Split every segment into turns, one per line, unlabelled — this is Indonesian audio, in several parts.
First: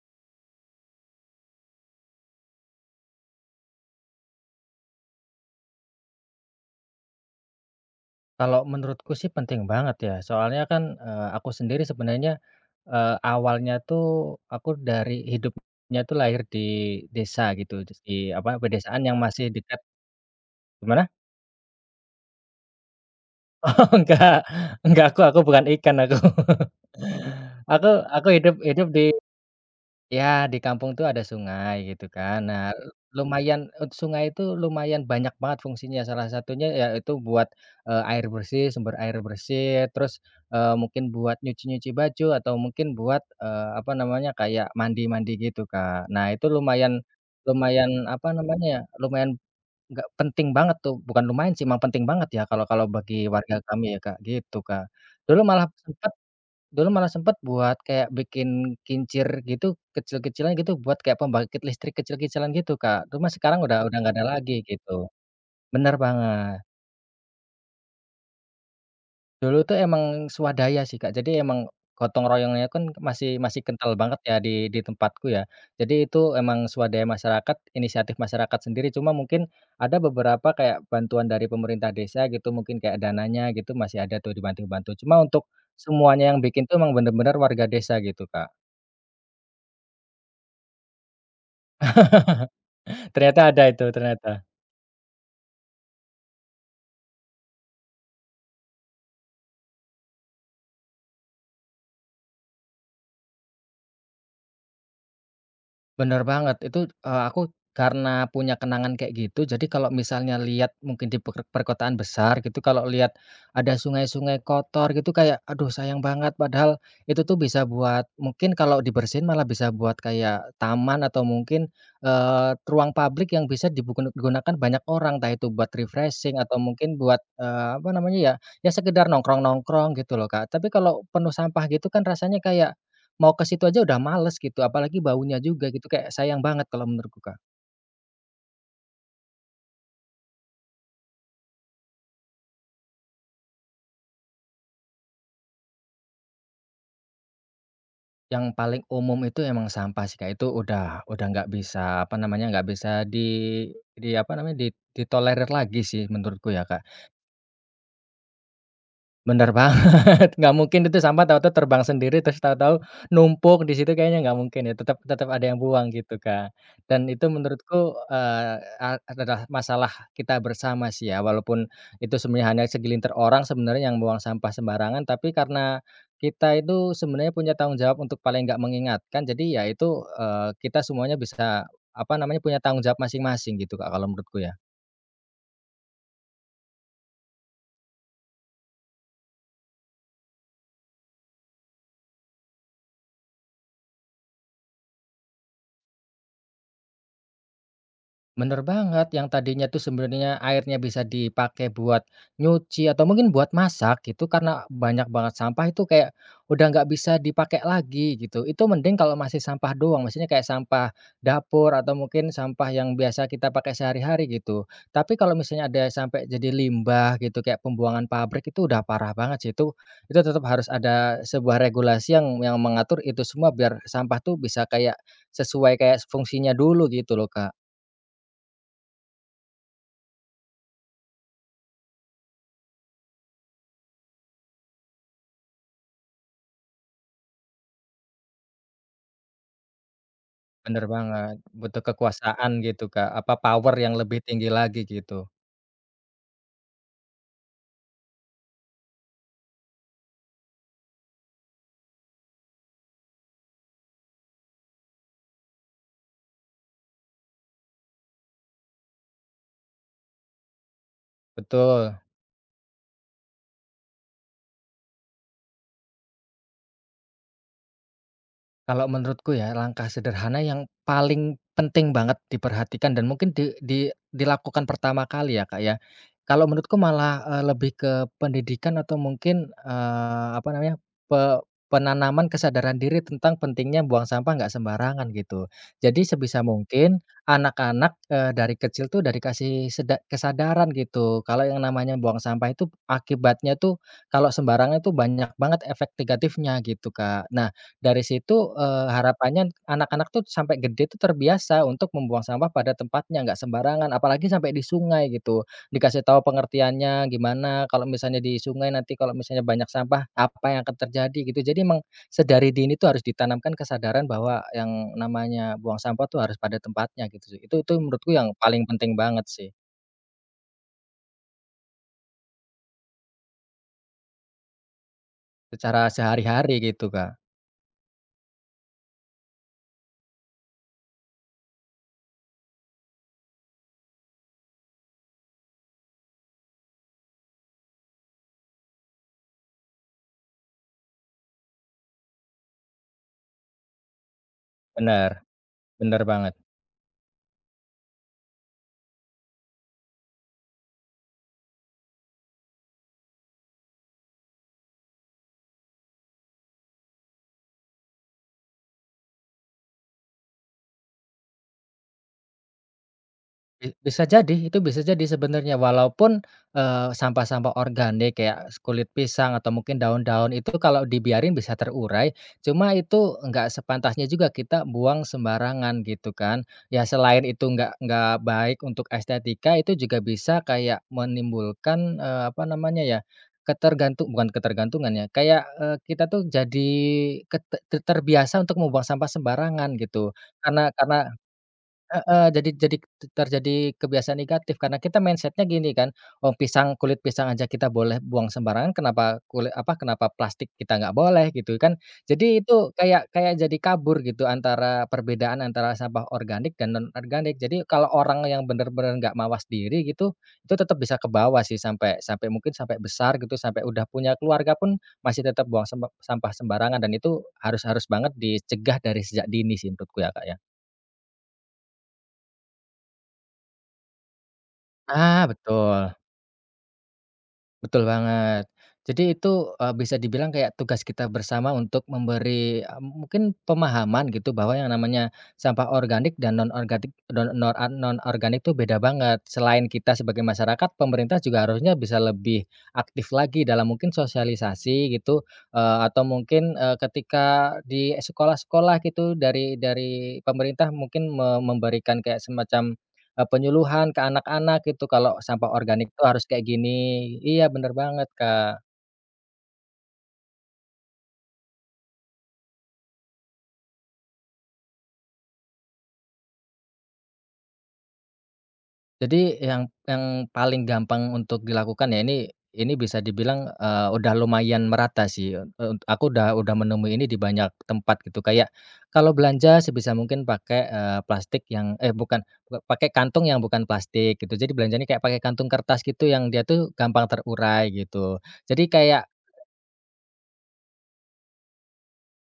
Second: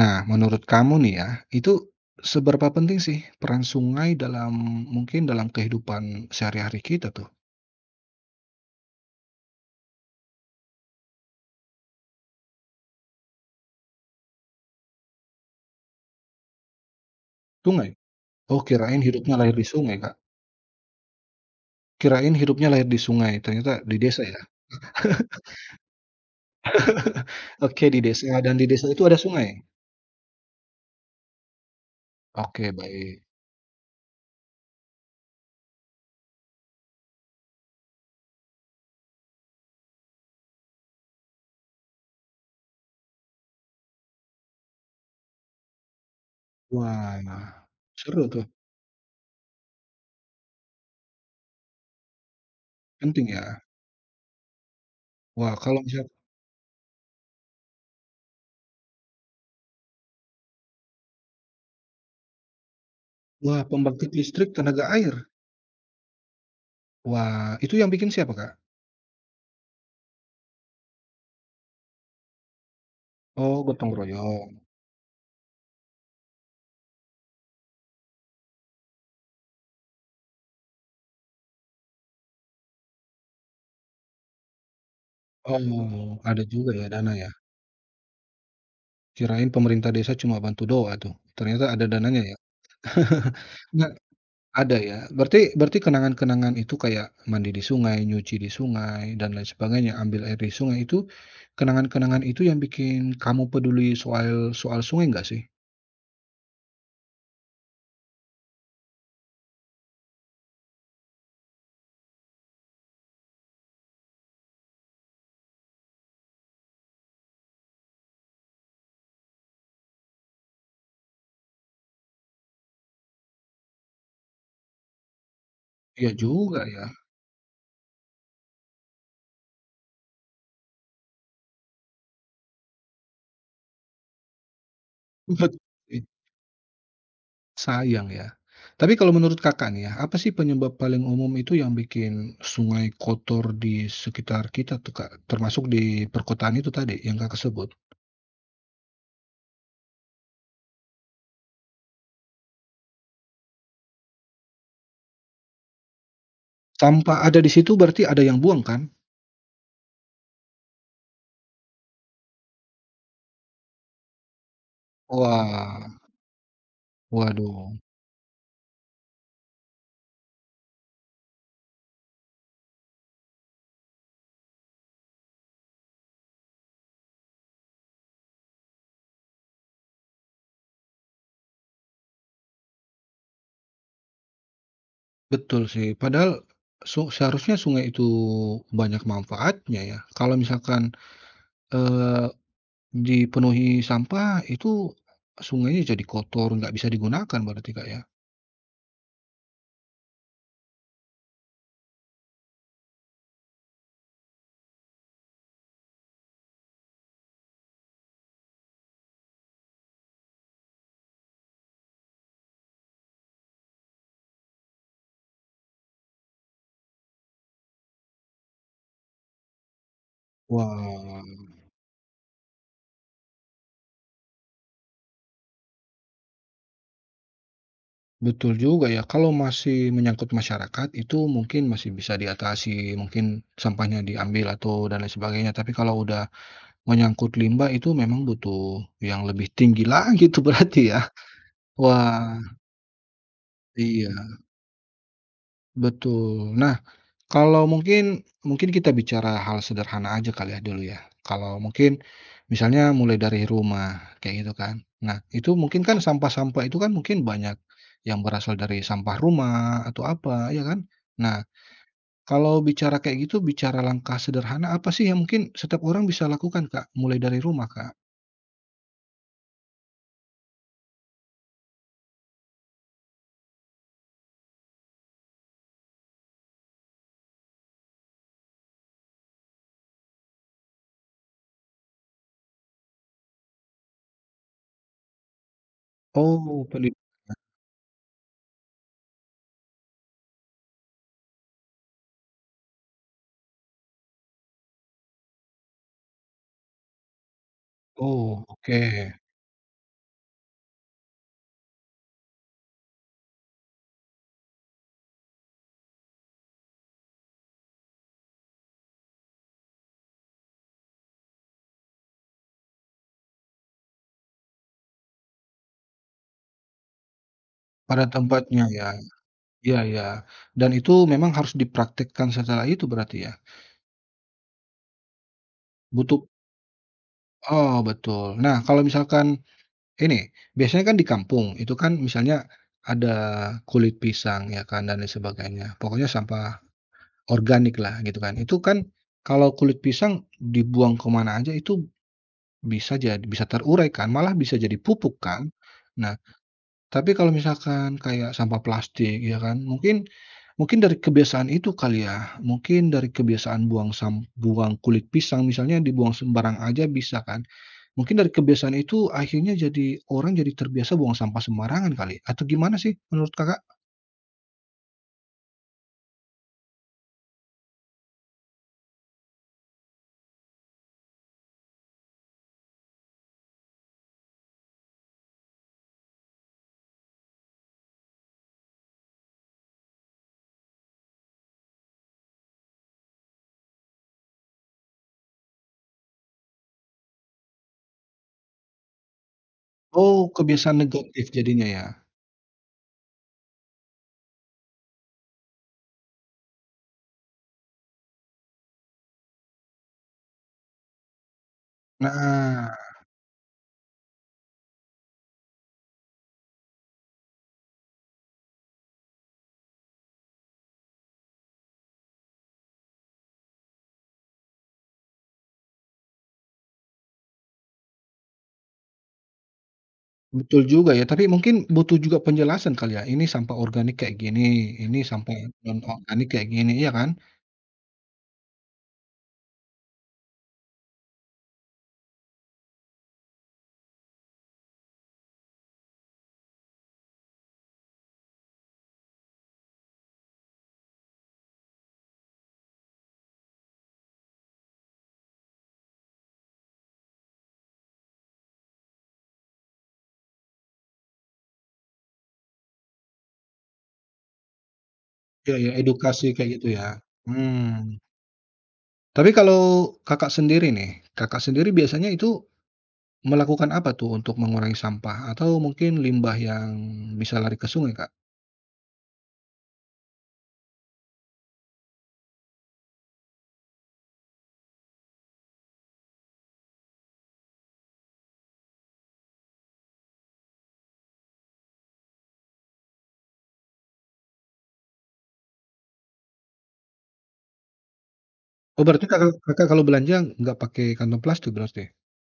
Nah, menurut kamu nih ya, itu seberapa penting sih peran sungai dalam kehidupan sehari-hari kita tuh?
Kalau menurutku sih penting banget ya, soalnya kan, aku sendiri sebenarnya, awalnya tuh aku dari hidupnya tuh lahir di desa gitu,
Sungai?
di apa,
Oh, kirain
pedesaan yang
hidupnya
masih
lahir di
dekat
sungai, Kak.
gimana?
Kirain hidupnya lahir di sungai, ternyata
Oh
di desa ya?
enggak aku bukan ikan aku.
Oke,
Aku
di
aku
desa
hidup
dan di
hidup
desa itu
di
ada sungai?
ya, di kampung tuh ada sungai gitu kan. Nah,
Oke, baik.
lumayan sungai itu lumayan banyak banget fungsinya. Salah satunya ya itu buat, air bersih, sumber air bersih, terus, mungkin buat nyuci-nyuci baju atau mungkin buat, apa namanya, kayak mandi-mandi gitu, Kak. Nah, itu lumayan
Wah,
lumayan
seru
apa
tuh,
namanya ya, lumayan nggak penting banget tuh, bukan lumayan sih, emang penting banget ya kalau kalau bagi
penting
warga
ya.
kami ya, Kak, gitu, Kak. Dulu
Wah,
malah
kalau misal
sempat. Dulu malah sempet buat kayak bikin kincir gitu, kecil-kecilan gitu, buat kayak pembangkit listrik kecil-kecilan gitu, Kak. Cuma sekarang
wah,
udah
pembangkit
nggak ada
listrik
lagi
tenaga
gitu.
air?
Bener banget.
Wah, itu yang bikin siapa, Kak?
Dulu tuh emang swadaya sih, Kak. Jadi emang gotong royongnya kan masih masih
Oh,
kental
gotong
banget ya
royong.
di tempatku ya. Jadi itu emang swadaya masyarakat, inisiatif masyarakat sendiri. Cuma mungkin ada beberapa kayak bantuan dari pemerintah desa gitu, mungkin kayak dananya gitu masih ada tuh dibantu-bantu. Cuma untuk
Oh,
semuanya yang
ada
bikin
juga
tuh
ya
emang
dana ya?
bener-bener warga desa gitu, Kak.
Kirain pemerintah desa cuma bantu doa tuh, ternyata ada dananya ya?
Ternyata ada itu,
Nggak
ternyata.
ada ya? Berarti berarti kenangan-kenangan itu kayak mandi di sungai, nyuci di sungai, dan lain sebagainya, ambil air di sungai itu, kenangan-kenangan itu yang bikin kamu peduli soal soal sungai nggak sih?
Bener banget, itu, aku karena punya kenangan kayak gitu, jadi kalau misalnya lihat mungkin di perkotaan besar gitu, kalau lihat ada sungai-sungai kotor gitu kayak, aduh sayang banget, padahal itu tuh bisa buat mungkin kalau dibersihin malah bisa buat kayak taman atau mungkin, ruang publik yang bisa gunakan banyak orang, entah itu buat
Iya
refreshing atau
juga ya,
mungkin buat, apa namanya ya, ya sekedar nongkrong-nongkrong gitu loh, Kak. Tapi kalau penuh sampah gitu kan rasanya kayak mau ke situ aja udah males gitu, apalagi baunya
betul
juga gitu,
sih,
kayak sayang banget kalau menurutku, Kak.
sayang ya. Tapi kalau menurut Kakak nih ya, apa sih penyebab paling umum itu yang bikin sungai kotor di sekitar kita tuh Kak, termasuk di perkotaan itu tadi yang Kakak sebut?
Yang paling umum itu emang sampah sih, Kak, itu udah nggak bisa, apa namanya, nggak bisa di apa namanya, di ditolerir lagi sih menurutku ya, Kak.
Tanpa ada di situ berarti ada yang buang kan?
Bener banget banget, nggak mungkin itu sampah tahu-tahu terbang sendiri, terus tahu-tahu numpuk di situ kayaknya nggak mungkin ya, tetap tetap ada yang buang
Wah,
gitu, Kak. Dan itu
waduh,
menurutku, adalah masalah kita bersama sih ya, walaupun itu sebenarnya hanya segelintir orang sebenarnya yang buang sampah sembarangan, tapi karena kita itu sebenarnya punya tanggung jawab untuk paling nggak mengingatkan, jadi ya itu, kita semuanya bisa, apa namanya, punya tanggung jawab masing-masing gitu, Kak, kalau menurutku ya.
betul sih. Padahal seharusnya sungai itu banyak manfaatnya ya. Kalau misalkan, eee, dipenuhi sampah itu sungainya jadi kotor, nggak bisa digunakan berarti, Kak, ya?
Bener banget, yang tadinya tuh sebenarnya airnya bisa dipakai buat nyuci atau mungkin buat masak gitu, karena banyak banget sampah itu kayak udah nggak bisa dipakai lagi gitu. Itu mending kalau masih sampah doang, maksudnya kayak sampah dapur atau mungkin sampah yang biasa kita pakai sehari-hari gitu. Tapi kalau misalnya ada sampai jadi limbah gitu kayak pembuangan pabrik itu udah parah banget sih itu. Itu tetap harus ada
Wah,
sebuah regulasi yang mengatur itu semua biar sampah tuh bisa kayak sesuai kayak fungsinya dulu gitu loh, Kak.
betul juga ya. Kalau masih menyangkut masyarakat itu mungkin masih bisa diatasi, mungkin sampahnya diambil atau dan lain sebagainya. Tapi kalau udah menyangkut limbah itu memang butuh yang lebih tinggi lagi itu
Bener
berarti ya?
banget, butuh
Wah,
kekuasaan gitu, Kak, apa power yang
iya,
lebih tinggi lagi gitu,
betul. Nah, kalau mungkin mungkin kita bicara hal sederhana aja kali ya dulu ya. Kalau mungkin misalnya mulai dari rumah, kayak gitu kan. Nah, itu mungkin kan sampah-sampah itu kan mungkin banyak yang berasal dari sampah rumah atau apa, ya kan? Nah,
betul.
kalau bicara kayak gitu, bicara langkah sederhana apa sih yang mungkin setiap orang bisa lakukan, Kak? Mulai dari rumah, Kak?
Kalau menurutku ya langkah sederhana yang paling penting banget diperhatikan dan mungkin di dilakukan pertama kali ya Kak ya. Kalau menurutku malah, lebih ke pendidikan atau mungkin, apa namanya, penanaman kesadaran diri tentang pentingnya buang sampah nggak sembarangan gitu. Jadi sebisa
Oh, peni
mungkin anak-anak, dari kecil tuh dari kasih kesadaran gitu kalau yang namanya buang sampah itu akibatnya tuh kalau sembarangan itu banyak banget efek negatifnya gitu, Kak. Nah dari
oh,
situ,
oke.
harapannya anak-anak tuh sampai gede tuh terbiasa untuk membuang sampah pada tempatnya, nggak sembarangan, apalagi sampai di sungai gitu. Dikasih tahu pengertiannya gimana, kalau misalnya di sungai nanti kalau misalnya banyak sampah, apa yang akan terjadi gitu. Jadi emang sedari dini tuh harus ditanamkan kesadaran bahwa yang namanya buang sampah tuh harus pada tempatnya gitu sih. Itu
Pada
menurutku yang paling
tempatnya ya.
penting banget sih,
Iya iya, dan itu memang harus dipraktikkan setelah itu berarti ya?
secara
Butuh
sehari-hari gitu, Kak.
oh, betul. Nah kalau misalkan ini, biasanya kan di kampung itu kan misalnya ada kulit pisang ya kan dan lain sebagainya, pokoknya sampah organik lah gitu kan. Itu kan kalau kulit pisang dibuang kemana aja itu bisa jadi bisa terurai kan, malah bisa jadi
Bener,
pupuk kan.
bener
Nah,
banget.
tapi kalau misalkan kayak sampah plastik ya kan, mungkin Mungkin dari kebiasaan itu kali ya, mungkin dari kebiasaan buang buang kulit pisang misalnya dibuang sembarang aja bisa kan. Mungkin dari kebiasaan itu akhirnya jadi orang jadi terbiasa buang sampah sembarangan kali, atau gimana sih menurut Kakak?
Bisa jadi, itu bisa jadi sebenarnya walaupun, sampah-sampah organik kayak kulit pisang atau mungkin daun-daun itu kalau dibiarin bisa terurai, cuma itu nggak sepantasnya juga kita buang sembarangan gitu kan. Ya selain itu nggak baik untuk estetika, itu juga bisa kayak menimbulkan, apa namanya ya, ketergantung bukan ketergantungan ya, kayak, kita tuh jadi ket terbiasa untuk membuang sampah sembarangan gitu.
Oh,
Karena
kebiasaan
karena
negatif jadinya ya?
heeh, jadi terjadi kebiasaan negatif karena kita mindsetnya gini kan, oh pisang kulit pisang aja kita boleh buang sembarangan kenapa kulit apa, kenapa plastik kita nggak boleh gitu kan. Jadi
Nah,
itu kayak kayak jadi kabur gitu antara perbedaan antara sampah organik dan non-organik. Jadi kalau orang yang bener-bener nggak mawas diri gitu, itu tetap bisa kebawa sih sampai sampai mungkin sampai besar gitu, sampai udah punya keluarga pun masih tetap buang sampah sembarangan dan itu harus harus banget dicegah dari sejak dini sih menurutku ya, Kak, ya.
betul juga ya, tapi mungkin butuh juga penjelasan kali ya, ini sampah organik kayak gini, ini
Ah,
sampah non
betul.
organik kayak gini, iya kan?
Betul banget. Jadi itu, bisa dibilang kayak tugas kita bersama untuk memberi, mungkin pemahaman gitu bahwa yang namanya sampah organik dan non-organik itu beda banget. Selain kita sebagai masyarakat, pemerintah juga harusnya bisa lebih aktif lagi dalam mungkin sosialisasi gitu, atau mungkin, ketika di sekolah-sekolah gitu dari pemerintah mungkin memberikan kayak semacam penyuluhan ke anak-anak gitu kalau sampah
Iya ya,
organik tuh harus
edukasi
kayak
kayak gitu
gini.
ya?
Iya bener
Hmm.
banget, Kak.
Tapi kalau Kakak sendiri nih, Kakak sendiri biasanya itu melakukan apa tuh untuk mengurangi sampah? Atau mungkin limbah yang bisa lari ke sungai, Kak?
Jadi yang paling gampang untuk dilakukan ya ini bisa dibilang, udah lumayan merata sih, aku udah menemui ini di banyak tempat gitu. Kayak kalau belanja sebisa mungkin pakai, plastik yang eh bukan, bukan pakai kantung yang bukan plastik gitu. Jadi belanjanya kayak pakai kantung kertas gitu yang dia tuh gampang terurai gitu. Jadi
Oh, berarti
kayak
Kakak Kakak kalau belanja nggak pakai kantong plastik berarti?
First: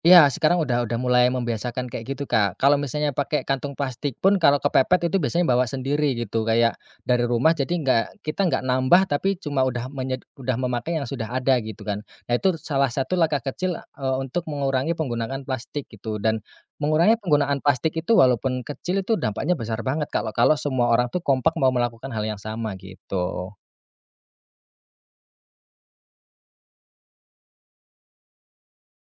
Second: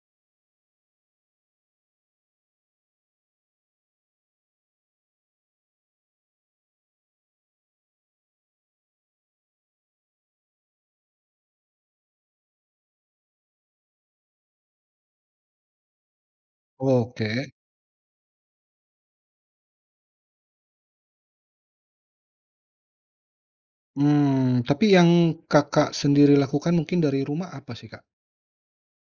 iya, sekarang udah mulai membiasakan kayak gitu, Kak. Kalau misalnya pakai kantung plastik pun kalau kepepet itu biasanya bawa sendiri gitu, kayak dari rumah jadi nggak kita nggak nambah tapi cuma udah udah memakai yang sudah ada gitu kan. Nah itu salah satu langkah kecil, untuk mengurangi penggunaan plastik gitu dan mengurangi
Oke.
penggunaan plastik itu walaupun kecil itu dampaknya besar banget kalau kalau semua orang tuh kompak mau melakukan hal yang sama gitu.
Tapi yang Kakak sendiri lakukan mungkin dari rumah apa sih, Kak?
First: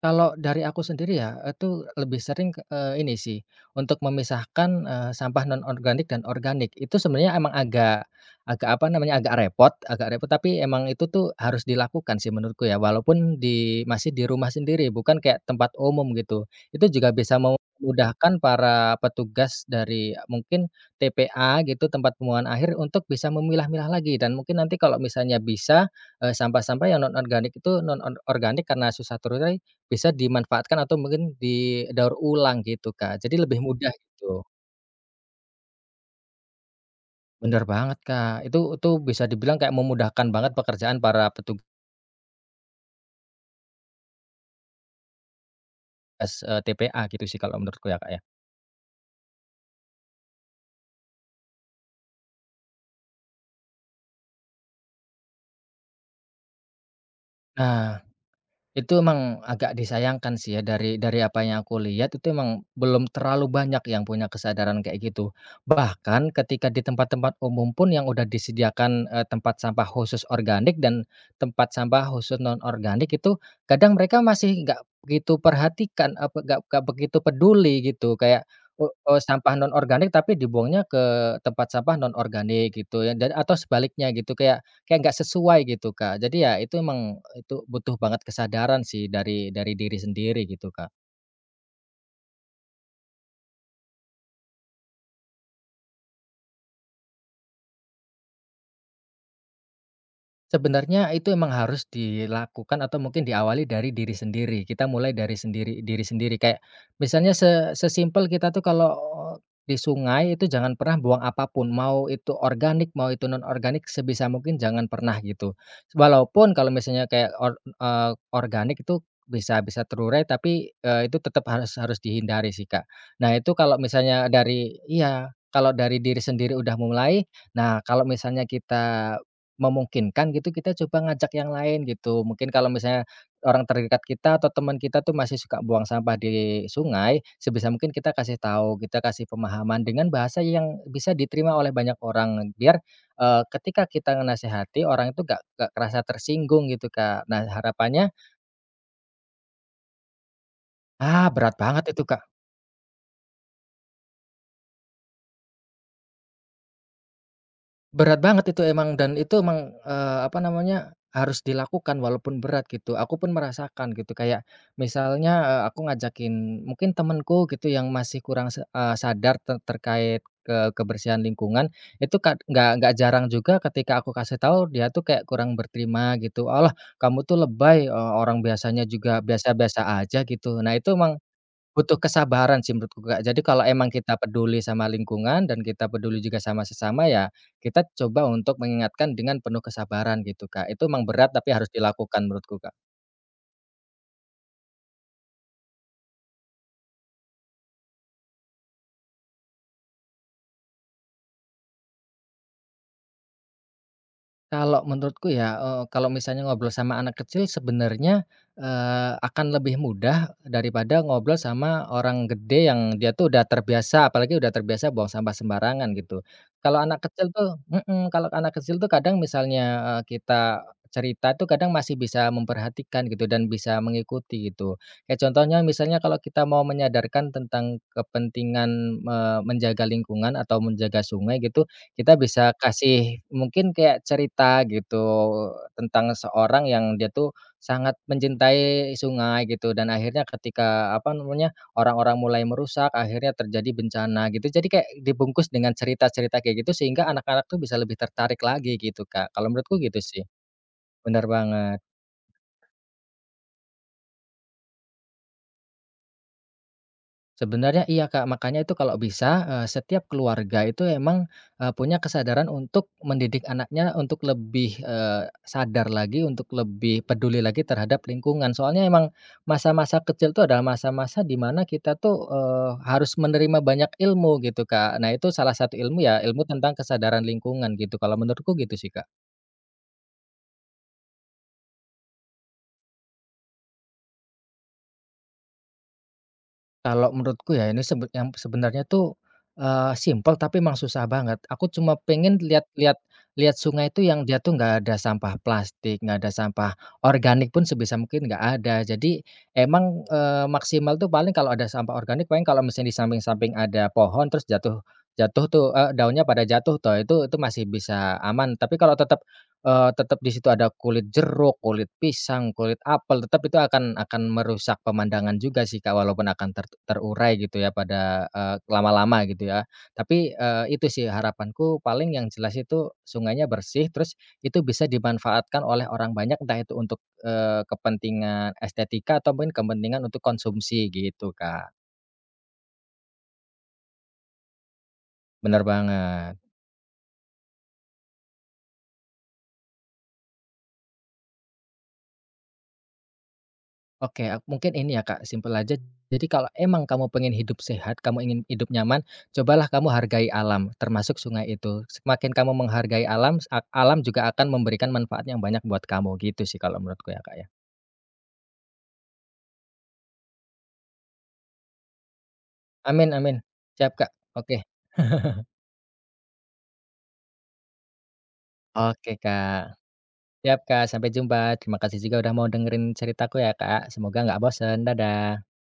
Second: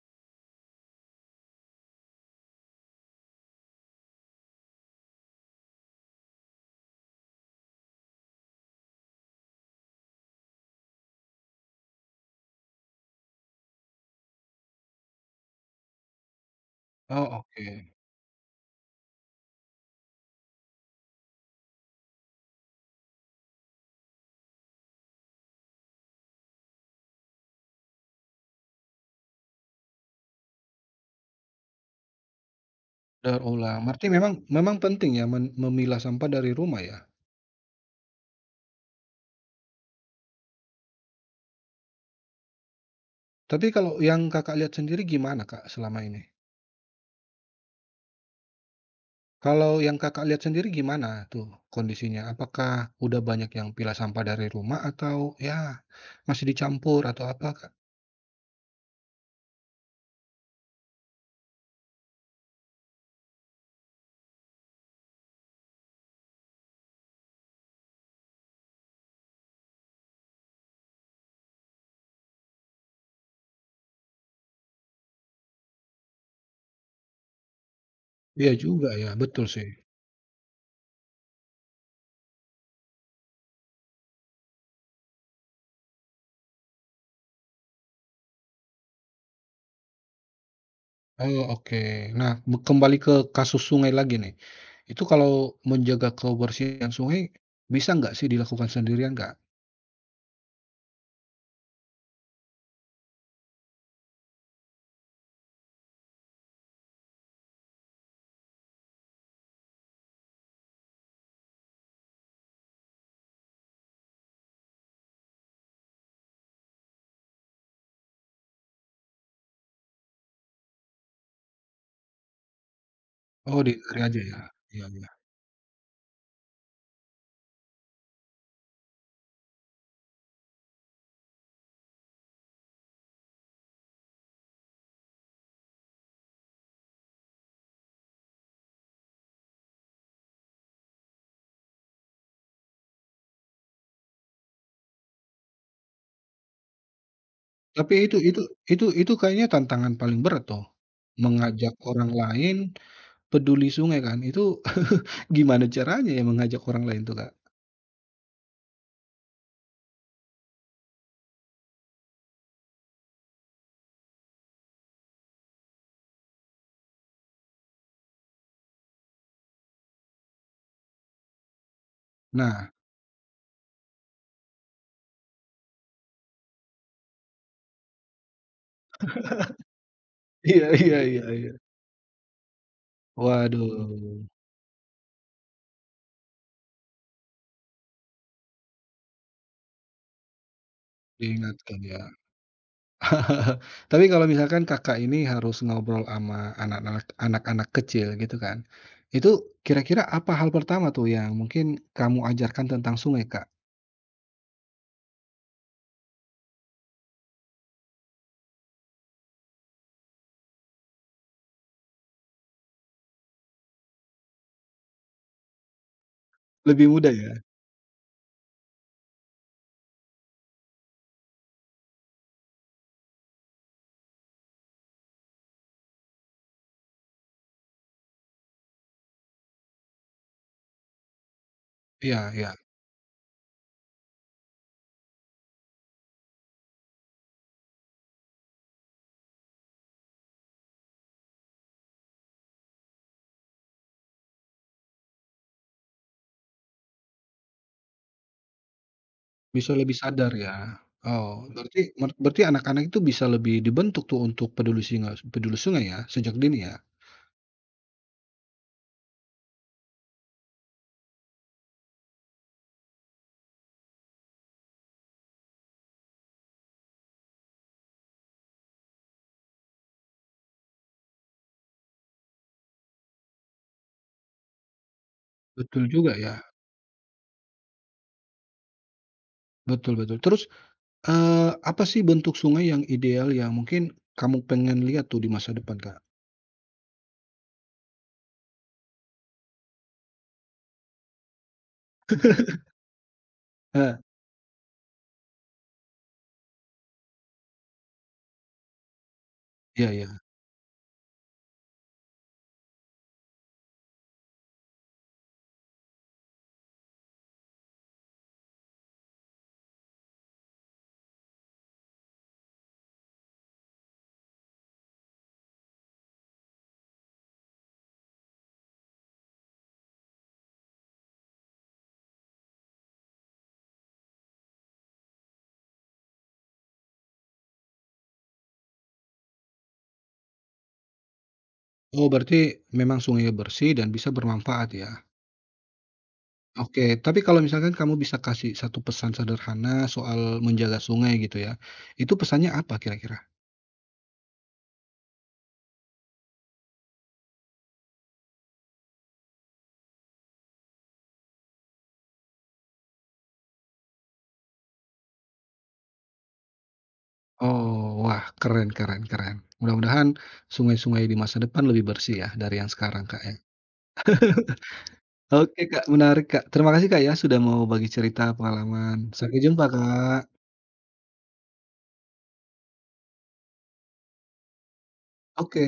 Kalau dari aku sendiri ya, itu lebih sering, ini sih, untuk memisahkan, sampah non-organik dan organik. Itu sebenarnya emang agak agak apa namanya, agak repot, tapi emang itu tuh harus dilakukan sih menurutku ya, walaupun di masih di rumah sendiri, bukan kayak tempat umum gitu. Itu juga
Oh,
bisa
oke.
memudahkan para petugas dari eh, mungkin TPA gitu, tempat pembuangan akhir, untuk bisa memilah-milah lagi dan mungkin nanti kalau misalnya bisa, sampah-sampah yang non organik karena susah terurai bisa dimanfaatkan atau mungkin didaur ulang gitu, Kak, jadi
Daur
lebih
ulang.
mudah
Berarti memang
gitu.
memang penting ya memilah sampah dari rumah ya?
Bener banget, Kak, itu bisa dibilang kayak memudahkan banget pekerjaan para petugas,
Tapi kalau yang Kakak lihat sendiri gimana, Kak, selama ini?
TPA gitu sih kalau menurutku ya, Kak, ya.
Kalau yang Kakak lihat sendiri gimana tuh kondisinya? Apakah udah banyak yang pilah sampah dari rumah atau ya masih dicampur atau apa, Kak?
Nah itu emang agak disayangkan sih ya dari apa yang aku lihat itu emang belum terlalu banyak yang punya kesadaran kayak gitu. Bahkan ketika di tempat-tempat umum pun yang udah disediakan, tempat sampah khusus organik dan tempat sampah khusus non-organik itu kadang mereka masih nggak begitu perhatikan, apa nggak begitu peduli gitu kayak,
Iya juga ya, betul
sampah
sih.
non-organik tapi dibuangnya ke tempat sampah non-organik gitu ya dan atau sebaliknya gitu kayak kayak nggak sesuai gitu, Kak. Jadi ya itu emang itu butuh banget kesadaran sih dari diri sendiri gitu, Kak.
Oh, oke. Nah, kembali ke kasus sungai lagi nih. Itu kalau menjaga kebersihan sungai, bisa nggak sih dilakukan sendirian, Kak?
Sebenarnya itu emang harus dilakukan atau mungkin diawali dari diri sendiri. Kita mulai dari sendiri diri sendiri kayak misalnya sesimpel kita tuh kalau eh, di sungai itu jangan pernah buang apapun, mau itu organik, mau itu non organik sebisa mungkin jangan pernah gitu. Walaupun kalau misalnya kayak organik itu bisa bisa terurai tapi, itu tetap harus harus dihindari sih, Kak. Nah itu
Oh,
kalau
dicari aja
misalnya
ya?
dari
Iya iya.
iya, kalau dari diri sendiri udah mulai, nah kalau misalnya kita memungkinkan gitu kita coba ngajak yang lain gitu. Mungkin kalau misalnya orang terdekat kita atau teman kita tuh masih suka buang sampah di sungai, sebisa mungkin kita kasih tahu, kita kasih pemahaman dengan bahasa yang bisa diterima oleh banyak orang biar, ketika kita nasehati orang itu gak kerasa tersinggung gitu, Kak. Nah
Tapi
harapannya,
itu kayaknya tantangan paling berat tuh,
"Ah berat
mengajak
banget itu,
orang
Kak."
lain peduli sungai kan, itu gimana caranya ya mengajak orang lain tuh, Kak?
Berat banget itu emang dan itu emang, apa namanya, harus dilakukan walaupun berat gitu. Aku pun merasakan gitu kayak misalnya, aku ngajakin mungkin temenku gitu yang masih kurang sadar terkait ke kebersihan lingkungan, itu
Nah,
nggak jarang juga ketika aku kasih tahu dia tuh kayak kurang berterima gitu, allah kamu tuh lebay, orang biasanya juga biasa-biasa aja," gitu.
iya
Nah itu
iya
emang
iya. Mhm. Iya.
butuh kesabaran sih menurutku, Kak. Jadi kalau emang kita
Waduh,
peduli sama lingkungan dan kita peduli juga sama sesama ya, kita coba untuk mengingatkan dengan penuh kesabaran gitu, Kak. Itu emang berat tapi harus
diingatkan ya.
dilakukan menurutku, Kak.
Tapi kalau misalkan Kakak ini harus ngobrol sama anak-anak kecil gitu kan, itu kira-kira apa hal pertama tuh yang mungkin kamu ajarkan tentang sungai, Kak?
Kalau menurutku ya, kalau misalnya ngobrol sama anak kecil sebenarnya, akan lebih mudah daripada ngobrol sama orang gede yang dia tuh udah terbiasa, apalagi udah terbiasa buang sampah sembarangan gitu. Kalau
Lebih
anak
mudah
kecil
ya?
tuh mhm, kalau anak kecil tuh kadang misalnya, kita cerita tuh kadang masih bisa memperhatikan gitu dan bisa mengikuti gitu. Kayak contohnya misalnya kalau kita mau menyadarkan tentang kepentingan, menjaga lingkungan atau menjaga sungai gitu, kita
Iya
bisa
iya,
kasih mungkin kayak cerita gitu tentang seorang yang dia tuh sangat mencintai sungai gitu dan akhirnya ketika apa namanya, orang-orang mulai merusak akhirnya terjadi bencana gitu. Jadi kayak dibungkus dengan cerita-cerita kayak gitu sehingga anak-anak tuh bisa lebih tertarik lagi gitu, Kak. Kalau
bisa
menurutku
lebih
gitu sih.
sadar ya.
Bener
Oh,
banget.
berarti berarti anak-anak itu bisa lebih dibentuk tuh untuk peduli sungai ya, sejak dini ya?
Sebenarnya iya, Kak. Makanya itu kalau bisa, setiap keluarga itu emang, punya kesadaran untuk mendidik anaknya untuk lebih, sadar lagi, untuk lebih peduli lagi terhadap lingkungan. Soalnya emang masa-masa kecil itu adalah masa-masa di mana kita tuh, harus menerima banyak ilmu gitu, Kak. Nah, itu salah satu
Betul
ilmu
juga
ya,
ya,
ilmu tentang kesadaran lingkungan gitu, kalau menurutku gitu sih, Kak.
betul betul. Terus apa sih bentuk sungai yang ideal yang mungkin kamu pengen lihat tuh di masa depan, Kak?
Kalau menurutku ya ini yang sebenarnya tuh, simpel tapi emang susah banget. Aku cuma pengen lihat sungai
Eee.
itu yang dia tuh nggak ada sampah plastik, nggak ada sampah organik pun sebisa mungkin nggak ada. Jadi
Iya
emang,
iya.
maksimal tuh paling kalau ada sampah organik paling kalau misalnya di samping-samping ada pohon terus jatuh jatuh tuh, daunnya pada jatuh tuh itu masih bisa aman. Tapi kalau tetap tetap di situ ada kulit jeruk, kulit pisang, kulit apel, tetap itu akan merusak pemandangan juga sih, Kak, walaupun akan terurai gitu ya pada, lama-lama gitu ya. Tapi, itu sih harapanku paling yang jelas itu sungainya bersih, terus itu bisa dimanfaatkan oleh orang banyak, entah itu untuk, kepentingan estetika atau mungkin kepentingan untuk konsumsi gitu, Kak.
Oh, berarti memang sungainya bersih dan bisa bermanfaat ya?
Bener banget.
Oke, tapi kalau misalkan kamu bisa kasih satu pesan sederhana soal menjaga sungai gitu ya, itu pesannya apa kira-kira?
Oke, mungkin ini ya, Kak, simpel aja. Jadi kalau emang kamu pengen hidup sehat, kamu ingin hidup nyaman, cobalah kamu hargai alam, termasuk sungai itu. Semakin kamu menghargai alam, alam juga akan memberikan manfaat yang banyak buat kamu, gitu sih kalau menurutku ya, Kak, ya.
Oh, wah keren keren keren. Mudah-mudahan sungai-sungai di masa depan lebih bersih ya dari yang sekarang,
Amin
Kak, ya.
amin. Siap, Kak. Oke.
Oke, Kak, menarik, Kak. Terima kasih, Kak, ya sudah mau bagi cerita pengalaman.
Oke,
Sampai
Kak.
jumpa, Kak.
Siap, Kak. Sampai jumpa. Terima kasih juga udah mau dengerin ceritaku ya, Kak. Semoga nggak bosen. Dadah.
Oke.